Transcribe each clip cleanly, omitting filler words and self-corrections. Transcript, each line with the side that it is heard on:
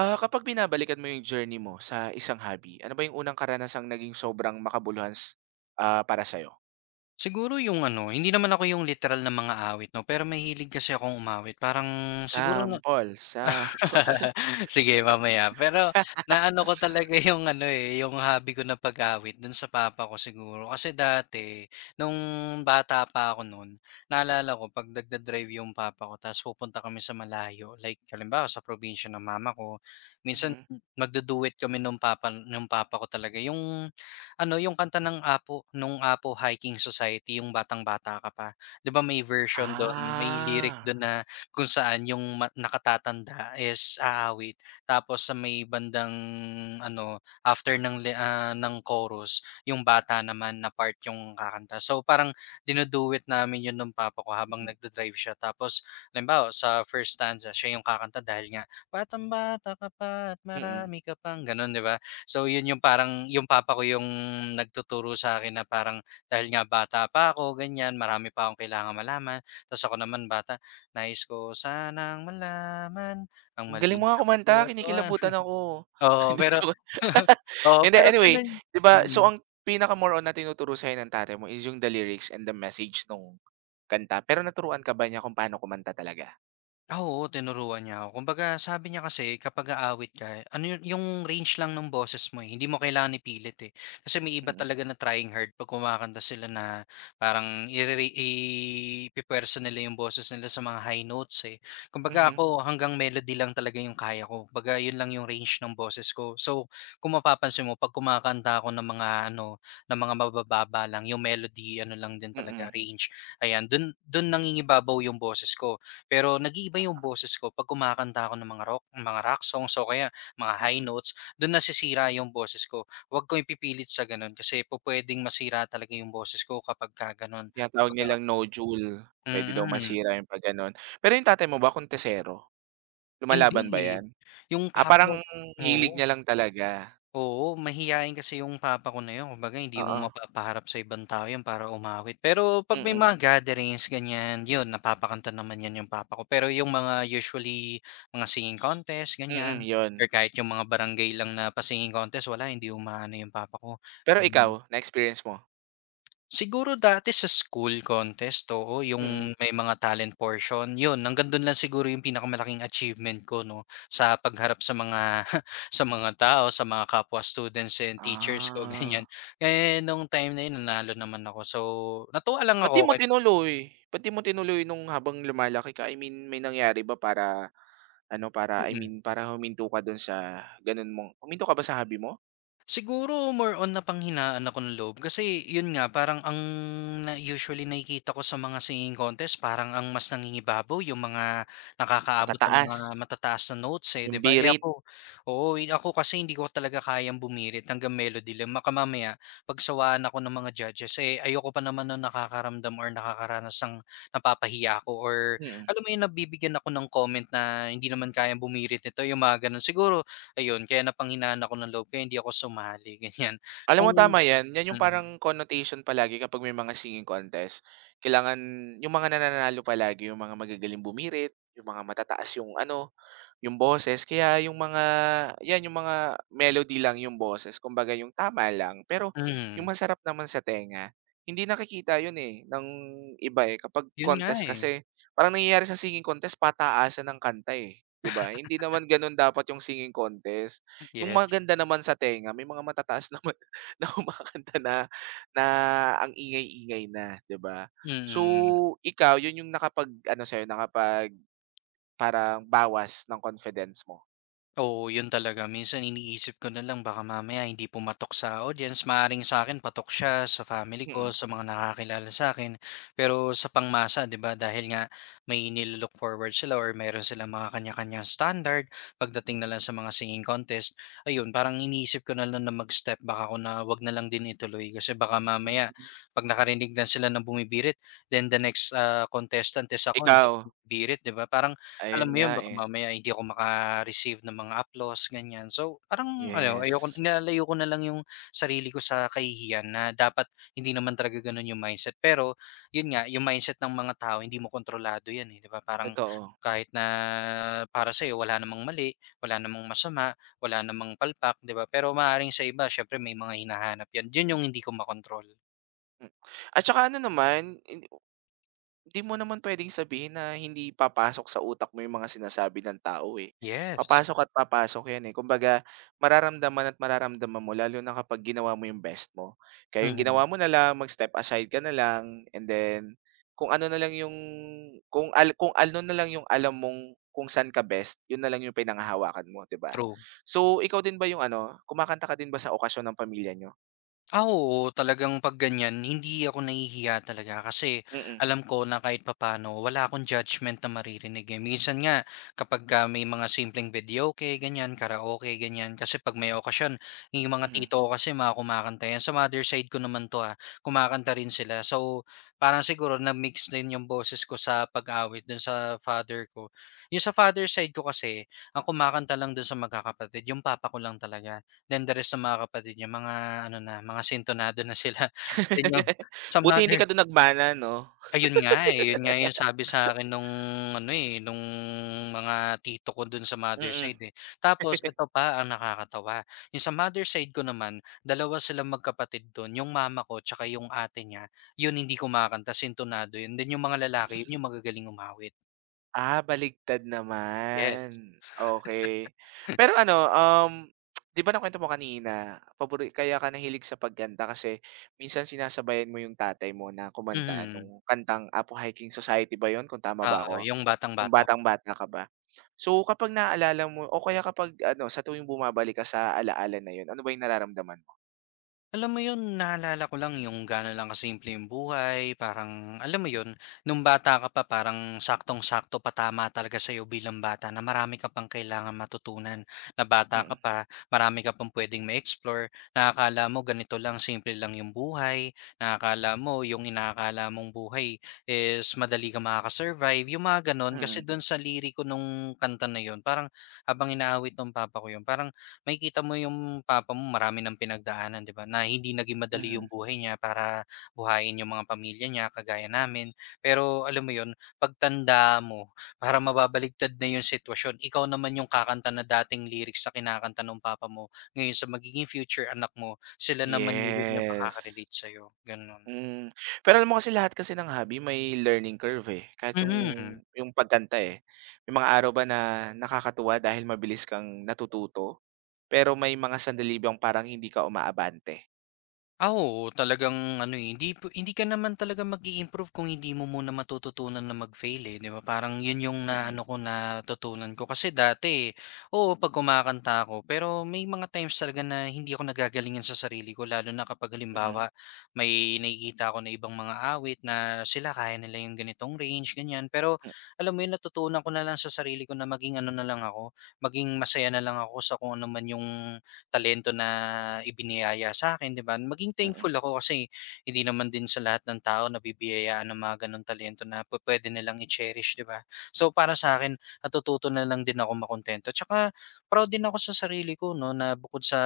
right: Ah, kapag binabalikan mo yung journey mo sa isang hobby, ano ba yung unang karanasang naging sobrang makabuluhan para sa'yo?
left: Siguro yung ano, hindi naman ako yung literal na mga awit 'no, pero mahilig kasi akong umawit. Parang siguro
right: Sample, sample.
left: sige mamaya. Pero naano ko talaga yung ano, eh, yung hobby ko na pag-awit dun sa papa ko siguro. Kasi dati nung bata pa ako nun, naalala ko 'pag nagda-drive yung papa ko tapos pupunta kami sa malayo, like halimbawa sa probinsya ng mama ko, minsan
right: Mhm.
left: magdu-duet kami nung papa ko talaga. Yung ano, yung kanta ng APO, nung APO Hiking Society, yung Batang Bata Ka Pa. 'Di ba may version dun, may lyric
right: Ah,
left: dun na kung saan yung ma nakatatanda is aawit tapos sa may bandang ano, after ng li ng chorus, yung bata naman na part yung kakanta. So, parang dinu namin yun nung papa ko habang
right: mm,
left: nagda-drive siya tapos halimbawa sa first stanza siya yung kakanta dahil nga, "Batang-bata ka pa at
right: mm.
left: marami ka pang" gano'n, 'di ba? So, yun yung parang yung papa ko yung nagtuturo sa akin na parang dahil nga bata pa ako, ganyan, marami pa akong kailangang malaman tapos ako naman bata, nais ko sanang malaman ang
right: Ang galing mo
left: maliit
right: nga
left: sa
right: kumanta,
left: katotohan.
right: kinikilabutan ako.
left: Oo,
right: Hindi,
left: pero
right: joke.
left: oo,
right: Hindi,
left: pero
right: anyway,
left: gano'n,
right: 'di ba,
left: mm.
right: so ang pinaka more on na tinuturo ng tatay mo is yung the lyrics and the message nung kanta, pero naturuan ka ba niya kung paano kumanta talaga?
left: Ah, oo, tinuruan niya ako. Kumbaga sabi niya kasi kapag aawit ka, ano yun yung range lang ng boses mo, eh, hindi mo kailangan ipilit, eh. Kasi may iba
right: Mm,
left: talaga na trying hard 'pag kumakanta sila na parang irere ipupuwersa nila yung boses nila sa mga high notes, eh. Kumbaga
right: mhm,
left: ako hanggang melody lang talaga yung kaya ko. Kumbaga yun lang yung range ng boses ko. So, kung mapapansin mo 'pag kumakanta ako ng mga ano, ng mga mabababa lang, yung melody ano lang din talaga
right: mm.
left: range, ayan. Dun dun nangingibabaw yung boses ko. Pero nag-iiba yung
right: Ah,
left: boses ko 'pag kumakanta ako ng mga rock songs o kaya mga high
right: mm.
left: notes, do'n nasisira yung boses ko. Huwag ko ipipilit sa gano'n kasi po pupuwedeng masira talaga yung boses ko kapagka gano'n.
right: Tinatawag
left: Kumbaga
right: nilang nodule, pwede daw
left: mm.
right: masira yung 'pag gano'n. Pero 'yung tatay mo ba kontesero?
left: Hindi,
right: Lumalaban ba
left: eh.
right: 'yan?
left: Yung
right: Ah,
left: pop mo
right: parang
left: oo.
right: hilig niya lang talaga.
left: Oo, mahiyain kasi yung papa ko na yun kumbaga hindi mo
right: Oo,
left: mapapaharap sa ibang tao yun para umawit. Pero 'pag may
right: mm,
left: mga gatherings ganyan, yun napapakanta naman yan yung papa ko. Pero yung mga usually mga singing contest
right: mm,
left: ganyan or
right: 'yun.
left: kahit yung mga barangay lang na pa contest wala, hindi umaano yung papa ko.
right: Pero ikaw, na-experience mo?
left: Siguro dati sa school contest, oo, yung
right: Mm.
left: may mga talent portion, yun hanggang dun lang siguro yung pinakamalaking achievement ko 'no, sa pagharap sa mga sa mga tao, sa mga kapwa students and teachers ko,
right: Ah,
left: ganyan. Eh, nung time na yun nanalo naman ako, so natuwa lang
right: ba't di
left: ako,
right: mo tinuloy? Ba't di mo tinuloy nung habang lumalaki ka? I mean, may nangyari ba para ano, para I mean,
left: mm.
right: para huminto ka do'n sa gano'n mong huminto ka ba sa hobby mo?
left: Siguro more on na panghinaan ako ng loob kasi yun nga parang ang na usually nakikita ko sa mga singing contest parang ang mas nangingibabaw yung mga nakakaabot ng
right: Matataas,
left: mga matataas na notes eh, 'di
right: 'yung
left: ba? Eh
right: birit?
left: ako, oo, eh, ako kasi hindi ko talaga kayang bumirit, hanggang melody lang. Baka mamaya pagsawaan ako ng mga judges eh ayoko pa naman na nakakaramdam or nakakaranas ng napapahiya ako or
right: Mm.
left: alam mo yun nabibigyan ako ng comment na hindi naman kayang bumirit nito yung mga ganun. Siguro ayun, kaya napanghinaan ako ng loob kaya hindi ako sumali ganyan.
right: Alam
left: Kung
right: mo tama 'yan, 'yan yung
left: mm,
right: parang connotation palagi kapag may mga singing contest. Kailangan yung mga nananalo palagi yung mga magagaling bumirit, yung mga matataas yung ano, yung boses kaya yung mga 'yan yung mga melody lang yung boses kumbaga yung tama lang. Pero yung
left: mhm,
right: masarap naman sa tenga, hindi nakikita 'yun, eh, ng iba, eh. Kapag
left: yun nga
right: contest
left: eh,
right: kasi parang nangyayari sa singing contest pataasan ang kanta, eh, 'di ba? Hindi naman gano'n dapat yung singing contest. Yung
left: yes,
right: maganda naman sa tenga may mga matataas naman na kumakanta na na ang ingay-ingay na, 'di ba? So,
left: mm.
right: ikaw 'yun yung nakapag-ano sa'yo, parang bawas ng confidence mo.
left: Oo, yun talaga. Minsan iniisip ko na lang baka mamaya hindi pumatok sa audience. Maaring sa akin patok siya, sa family ko,
right: Mm,
left: sa mga nakakakilala sa'kin. Pero sa pangmasa, 'di ba, dahil nga may nilo forward sila or meron sila mga kanya-kanyang standard pagdating na lang
right: mm,
left: sa mga singing contest, ayun, parang iniisip ko na lang na mag-step back ako na 'wag na lang din ituloy kasi baka mamaya
right: hmm.
left: 'pag nakarinig na sila ng bumibirit, then the next, contestant is ako, hindi
right: Ikaw?
left: ako bumibirit, 'di ba? Parang
right: Ayun
left: alam mo
right: nga,
left: yun baka
right: eh.
left: mamaya hindi ako maka-receive ng mga applause ganyan. So, parang ano ayoko,
right: Yes,
left: nilalayo ko na lang yung sarili ko sa kahihiyan na dapat hindi naman talaga ganun yung mindset. Pero yun nga, yung mindset ng mga tao hindi mo kontrolado yan, eh, 'di ba? Parang
right: totoo.
left: kahit na para sa'yo wala namang mali, wala namang masama, wala namang palpak, 'di ba? Pero maaaring sa iba syempre may mga hinahanap yan. Yun yung hindi ko makontrol.
right: Hmm. At saka ano naman, hindi mo naman puwedeng sabihin na hindi papasok sa utak mo yung mga sinasabi ng tao, eh.
left: Yes.
right: Papasok at papasok yan, eh. Kumbaga mararamdaman at mararamdaman mo lalo na kapag ginawa mo yung best mo. Kaya yung ginawa
left: Mhm,
right: mo na lang, mag-step aside ka na lang and then kung ano na lang yung kung ano na lang yung alam mong kung saan ka best, yun na lang yung pinanghahawakan mo, 'di ba?
left: true.
right: So, ikaw din ba yung ano, kumakanta ka din ba sa okasyon ng pamilya niyo?
left: Ah, oo, talagang 'pag ganyan hindi ako nahihiya talaga kasi
right: Mm,
left: alam ko na kahit papano wala akong judgment na maririnig, eh. Minsan nga kapagka may mga simpleng video videoke, ganyan, karaoke, ganyan, kasi 'pag may okasyon yung mga
right: mhm.
left: tito ko kasi mga kumakanta yan. Sa mother side ko naman 'to, ah, kumakanta rin sila. So, parang siguro na-mix din yung boses ko sa pag-awit dun sa father ko. Yung sa father side ko kasi ang kumakanta lang dun sa magkakapatid yung papa ko lang talaga. Then the rest ng mga kapatid niya mga ano na, mga sintonado na sila. Then yung sa
right: Buti hindi
left: mother
right: ka dun nagmana 'no?
left: ayun nga, eh, yun nga yung sabi sa'kin nung ano, eh, nung mga tito ko dun sa mother
right: Mm.
left: side, eh. Tapos eto pa ang nakakatawa, yung sa mother side ko naman, dalawa silang magkapatid dun, yung mama ko tsaka yung ate niya, yun hindi kumakanta, sintonado yun. Then yung mga lalaki, yun yung magagaling umawit,
right: Ah, baligtad
left: yes.
right: naman, okay. Pero ano, 'di ba nakuwento mo kanina, pabori kaya ka nahilig sa pagkanta kasi minsan sinasabayan mo yung tatay mo na kumanta
left: Mhm,
right: nung kantang Apo Hiking Society ba yon, kung tama ba
left: oo,
right: ako?
left: yung
right: Yung
left: batang-bata.
right: batang-bata ka ba? So, kapag naalala mo o kaya kapag ano, sa tuwing bumabalik ka sa alaala na yon, ano ba yung nararamdaman mo?
left: Alam mo yun, naalala ko lang yung gano'n lang kasimple yung buhay, parang alam mo yun, nung bata ka pa parang saktong-sakto pa talaga sa'yo bilang bata na marami ka pang kailangan matutunan. Na bata ka
right: Mm,
left: pa, marami ka pang puwedeng ma-explore, na akala mo ganito lang, simple lang yung buhay, na akala mo yung inaakala mong buhay is madali ka makaka yung mga gano'n. Kasi
right: mm,
left: dun sa liriko nung kanta na yun, parang habang inaawit nung papa ko yun, parang makikita mo yung papa mo marami ng pinagdaanan 'di ba, na hindi naging madali
right: mhm.
left: yung buhay niya para buhayin yung mga pamilya niya kagaya namin. Pero alam mo yun, pagtanda mo parang mababaligtad na yung sitwasyon. Ikaw naman yung kakanta na dating lyrics sa kinakanta ng papa mo, ngayon sa magiging future anak mo, sila naman yun yung makaka
right: Yes.
left: sa sa'yo, gano'n.
right: Hmm, pero alam mo kasi lahat kasi ng hobby may learning curve, eh, kahit yung
left: Mhm.
right: yung pagkanta, eh. May mga araw ba na nakakatuwa dahil mabilis kang natututo, pero may mga sandali bang parang hindi ka umaabante?
left: Ah, oo, talagang ano, eh, hindi po hindi ka naman talaga mag improve kung hindi mo muna matututunan na mag-fail, eh, 'di ba? Parang 'yun yung na
right: Mm,
left: ano ko, natutunan ko kasi dati, oo 'pag kumakanta ako pero may mga times talaga na hindi ako nagagalingan sa sarili ko lalo na kapag
right: mhm,
left: halimbawa may nakikita ako na ibang mga awit na sila kaya nila yung ganitong range, ganyan. Pero
right: m
left: alam mo 'yun natutunan ko na lang sa sarili ko na maging ano na lang ako, maging masaya na lang ako sa kung ano man yung talento na ibiniyaya sa akin, 'di ba? Maging
right: mm.
left: thankful ako kasi hindi naman din sa lahat ng tao nabibiyayaan ng mga gano'ng talento na pu- pwede nilang i-cherish, 'di ba? So, para sa akin natututo na lang din akong makuntento tsaka proud din ako sa sarili ko 'no, na bukod sa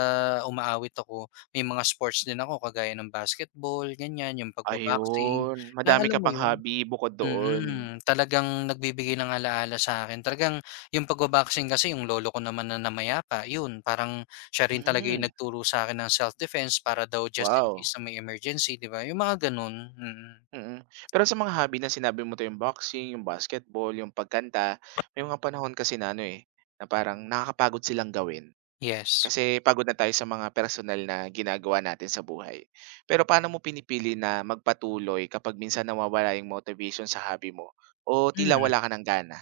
left: umaawit ako, may mga sports din ako kagaya ng basketball, ganiyan, yung pagba
right: Ayun,
left: na
right: madami
left: alam
right: ka
left: mo
right: pang
left: yun.
right: hobby bukod doon.
left: Mm, talagang nagbibigay ng alaala sa akin. Talagang yung pagba kasi yung lolo ko naman na namayapa, yun parang siya rin talaga yung
right: Hmm,
left: nagturo sa'kin ng self-defense para daw just in
right: wow,
left: case na may emergency, 'di ba? Yung mga ganun, mm.
right: mm. Pero sa mga hobby na sinabi mo 'to, yung boxing, yung basketball, yung pagkanta, may mga panahon kasi na ano, eh, na parang nakakapagod silang gawin.
left: Yes.
right: Kasi pagod na tayo sa mga personal na ginagawa natin sa buhay. Pero paano mo pinipili na magpatuloy kapag minsan nawawala yung motivation sa hobby mo o tila
left: Hmm.
right: wala ka ng gana?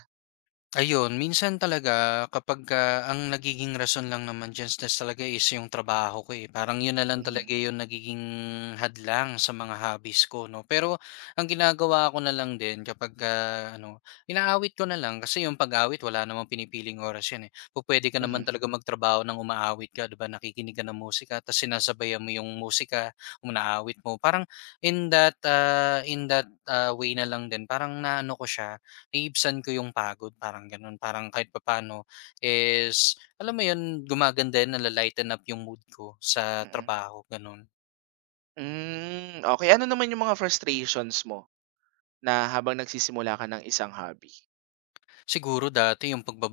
left: Ayun, minsan talaga kapagka ang nagiging rason lang naman diyan tas talaga is yung trabaho ko, eh. Parang yun na lang
right: Mhm,
left: talaga yung nagiging hadlang sa mga hobbies ko 'no. Pero ang ginagawa ko na lang din kapagka ano, inaawit ko na lang kasi yung pag-awit wala namang pinipiling oras yan, eh. Pupuwede ka naman
right: mhm,
left: talaga magtrabaho ng umaawit ka, 'di ba, nakikinig ka ng musika tas sinasabayan mo yung musika, inaawit mo. Parang in that, way na lang din parang naano ko siya, naibsan ko yung pagod parang gano'n. Parang kahit papaano is alam mo yun, gumaganda yun, nala-lighten up yung mood ko sa
right: mhm. Mm.
left: trabaho, gano'n.
right: Hmm, okay. Ano naman yung mga frustrations mo na habang nagsisimula ka ng isang hobby?
left: Siguro dati yung pagba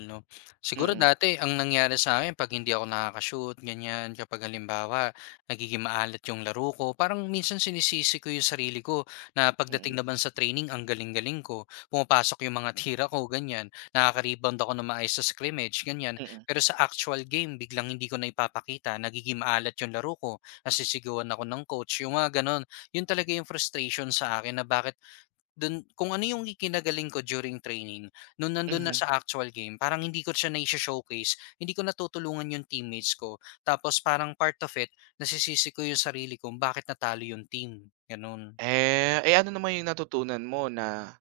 left: 'no. Siguro
right: Mm,
left: dati ang nangyari sa akin 'pag hindi ako nakaka ganyan, kapag halimbawa nagiging maalat yung laro ko, parang minsan sinisisi ko yung sarili ko na
right: mm,
left: pagdating naman sa training ang galing-galing ko, pumapasok yung mga tira ko ganyan, nakaka-rebound ako ng maayos sa scrimmage ganyan.
right: mm,
left: Pero sa actual game biglang hindi ko na ipapakita, nagiging maalat yung laro ko, nasisisigawan ako ng coach, yung mga gano'n. Yun talaga yung frustration sa akin na bakit dun kung ano yung ikinagaling ko during training, nung nandun na
right: mhm.
left: sa actual game parang hindi ko siya nai-sho-showcase, hindi ko natutulungan yung teammates ko. Tapos parang part of it, nasisisi ko yung sarili ko bakit natalo yung team, ganun.
right: Eh, ano naman yung natutunan mo na,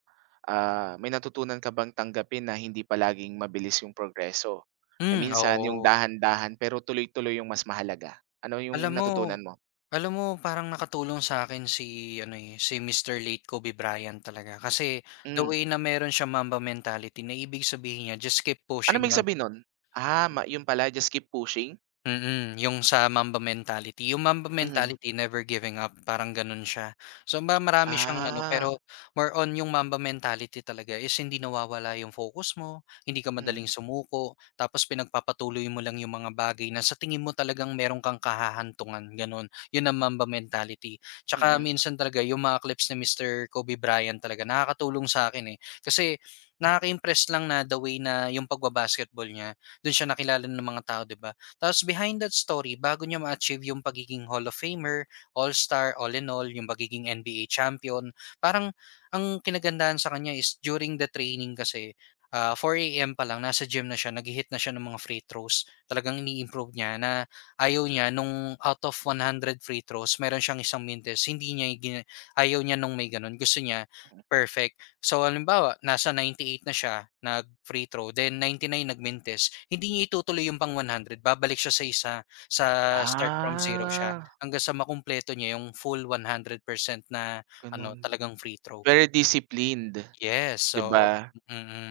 right: may natutunan ka bang tanggapin na hindi palaging mabilis yung progreso? Na
left: Hmm,
right: minsan yung
left: oo.
right: dahan-dahan pero tuloy-tuloy yung mas mahalaga. Ano
left: Alam
right: yung
left: mo
right: natutunan mo?
left: alam mo parang nakatulong sa akin si ano, eh, si Mr. Late Kobe Bryant talaga kasi the
right: Hmm,
left: way na meron siya Mamba mentality na ibig sabihin niya just keep
right: ano
left: pushing
right: ibig
left: lang.
right: sabihin nun? Ah, yun pala, just keep pushing?
left: Mm, yung sa Mamba mentality. Yung Mamba
right: Mhm.
left: mentality, never giving up, parang gano'n siya. So, marami siyang ano,
right: Ah,
left: pero more on yung Mamba mentality talaga is hindi nawawala yung focus mo, hindi ka
right: mhm,
left: madaling sumuko, tapos pinagpapatuloy mo lang yung mga bagay na sa tingin mo talagang meron kang kahahantungan, gano'n. Yun ang Mamba mentality. Tsaka
right: mm.
left: minsan talaga yung mga clips ni Mister Kobe Bryant talaga, nakakatulong sa akin eh. Kasi nakaka-impress lang na the way na yung pagba-basketball niya, do'n siya nakilala ng mga tao, 'di ba? Tapos behind that story, bago niya ma-achieve yung pagiging Hall of Famer, All-Star, all in all, yung pagiging NBA champion, parang ang kinagandahan sa kanya is during the training kasi, 4 a.m. pa lang nasa gym na siya, naghi-hit na siya ng mga free throws. Talagang ini-improve niya na ayaw niya nung out of 100 free throws, meron siyang isang mintes, hindi niya gina ayaw niya nung may ganun, gusto niya perfect. So halimbawa, nasa 98 na siya, nag-free throw, then 99 nagmintis, hindi niya itutuloy yung pang 100, babalik siya sa isa, sa start from zero siya,
right: Ah,
left: hanggang sa makumpleto niya yung full 100% na ano,
right: ganun.
left: talagang free throw.
right: Very disciplined,
left: Yes,
right: 'di
left: so.
right: ba?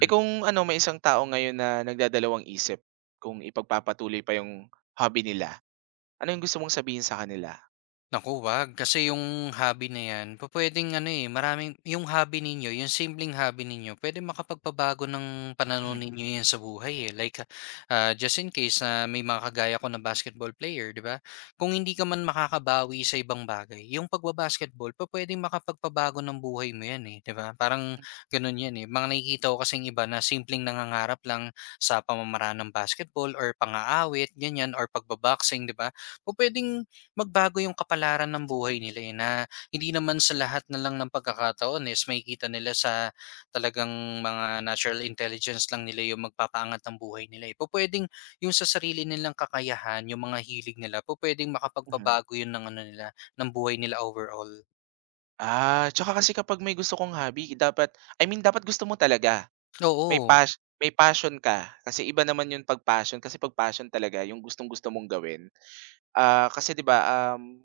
right: Eh, kung ano, may isang tao ngayon na nagdadalawang isip kung ipagpapatuloy pa yung hobby nila. Ano yung gusto mong sabihin sa kanila?
left: Naku, wag. Kasi yung hobby na yan, pupwedeng ano eh, maraming, yung hobby ninyo, yung simpleng hobby ninyo, pwede makapagpabago ng pananaw
right: Mhm,
left: ninyo yan sa buhay eh. Like, just in case na may mga kagaya ko na basketball player, di ba? Kung hindi ka man makakabawi sa ibang bagay, yung pagbabasketball, pwedeng makapagpabago ng buhay mo yan eh, di ba? Parang
right: hmm,
left: ganun yan eh. Mga nakikita ko kasing iba na simpleng nangangarap lang sa pamamaraan ng basketball or pangaawit, ganyan, or pagbaboxing, di ba? Pupwedeng magbago yung kapalaran ng buhay nila, eh, na hindi naman sa lahat na lang ng pagkakataon is makikita nila sa talagang mga natural intelligence lang nila yung magpapaangat ng buhay nila, eh. Pwedeng yung sa sarili nilang kakayahan, yung mga hilig nila, pupuwedeng
right: mhm.
left: makapagpabago yun ng ano nila, ng buhay nila overall.
right: Ah, tsaka kasi kapag may gusto kang hobby, dapat, I mean, dapat gusto mo talaga. May
left: Oo,
right: pas may passion ka, kasi iba naman yung 'pag passion, kasi 'pag passion talaga yung gustong-gusto mong gawin. Ah, kasi 'di ba, um,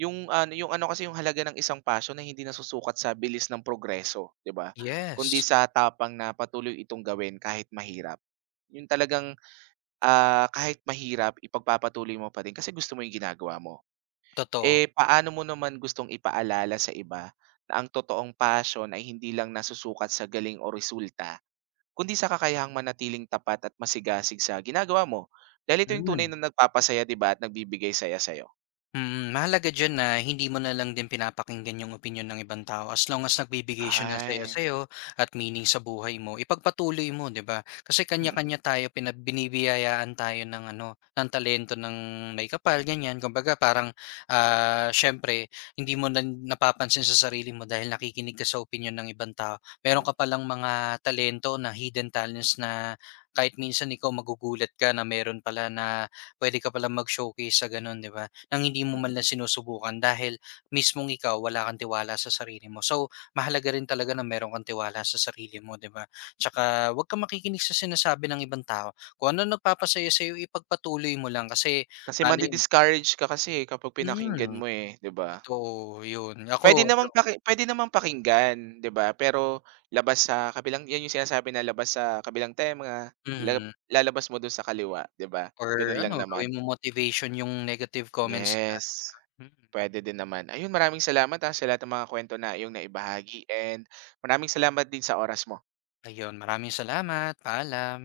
right: yung ano kasi, yung halaga ng isang passion ay hindi nasusukat sa bilis ng progreso, 'di ba? Kundi
left: yes,
right: sa tapang na patuloy itong gawin kahit mahirap. Yung talagang, kahit mahirap, ipagpapatuloy mo pa rin kasi gusto mo yung ginagawa mo.
left: totoo.
right: Eh, paano mo naman gustong ipaalala sa iba na ang totoong passion ay hindi lang nasusukat sa galing o resulta, kundi sa kakayahang manatiling tapat at masigasig sa ginagawa mo? Dahil ito yung tunay
left: Mm.
right: na nagpapasaya, 'di ba, at nagbibigay saya sa'yo.
left: Mm, mahalaga diyan na hindi mo na lang din pinapakinggan yung opinyon ng ibang tao as long as nagbibigay siya ng saya
right: Ay.
left: sa'yo at meaning sa buhay mo, ipagpatuloy mo, 'di ba? Kasi
right: Mm,
left: kanya-kanya tayo, binibiyayaan tayo ng ano, ng talento ng may kapal, ganyan. Kumbaga parang, siyempre hindi mo na napapansin sa sarili mo dahil nakikinig ka sa opinyon ng ibang tao. Meron
right: hmm,
left: ka palang mga talento na hidden talents na kahit minsan ikaw magugulat ka na meron pala na puwede ka palang mag-showcase sa gano'n, 'di ba? Nang hindi mo
right: mm.
left: man lang sinusubukan dahil mismong ikaw wala kang tiwala sa sarili mo. So, mahalaga rin talaga na meron kang tiwala sa sarili mo, 'di ba? Tsaka huwag kang makikinig sa sinasabi ng ibang tao. Kung ano nagpapasaya sa'yo, ipagpatuloy mo lang kasi
right: Kasi
left: malay.
right: madi-discourage ka kasi, eh, kapag pinakinggan
left: hmm,
right: mo, eh, 'di ba?
left: Totoo 'yun. Ako,
right: Puwede namang puwede namang pakinggan, 'di ba, pero labas sa kabilang 'yan yung sinasabi, na labas sa kabilang tenga,
left: hmm,
right: lalabas mo dun sa kaliwa, 'di ba?
left: or
right: Ganun lang
left: ano,
right: naman.
left: gawin mong motivation yung negative comments nila.
right: Yes,
left: Mm,
right: pwede din naman. Ayun, maraming salamat, sa lahat ng mga kwento na iyong naibahagi, and maraming salamat din sa oras mo.
left: ayun. Maraming salamat, paalam.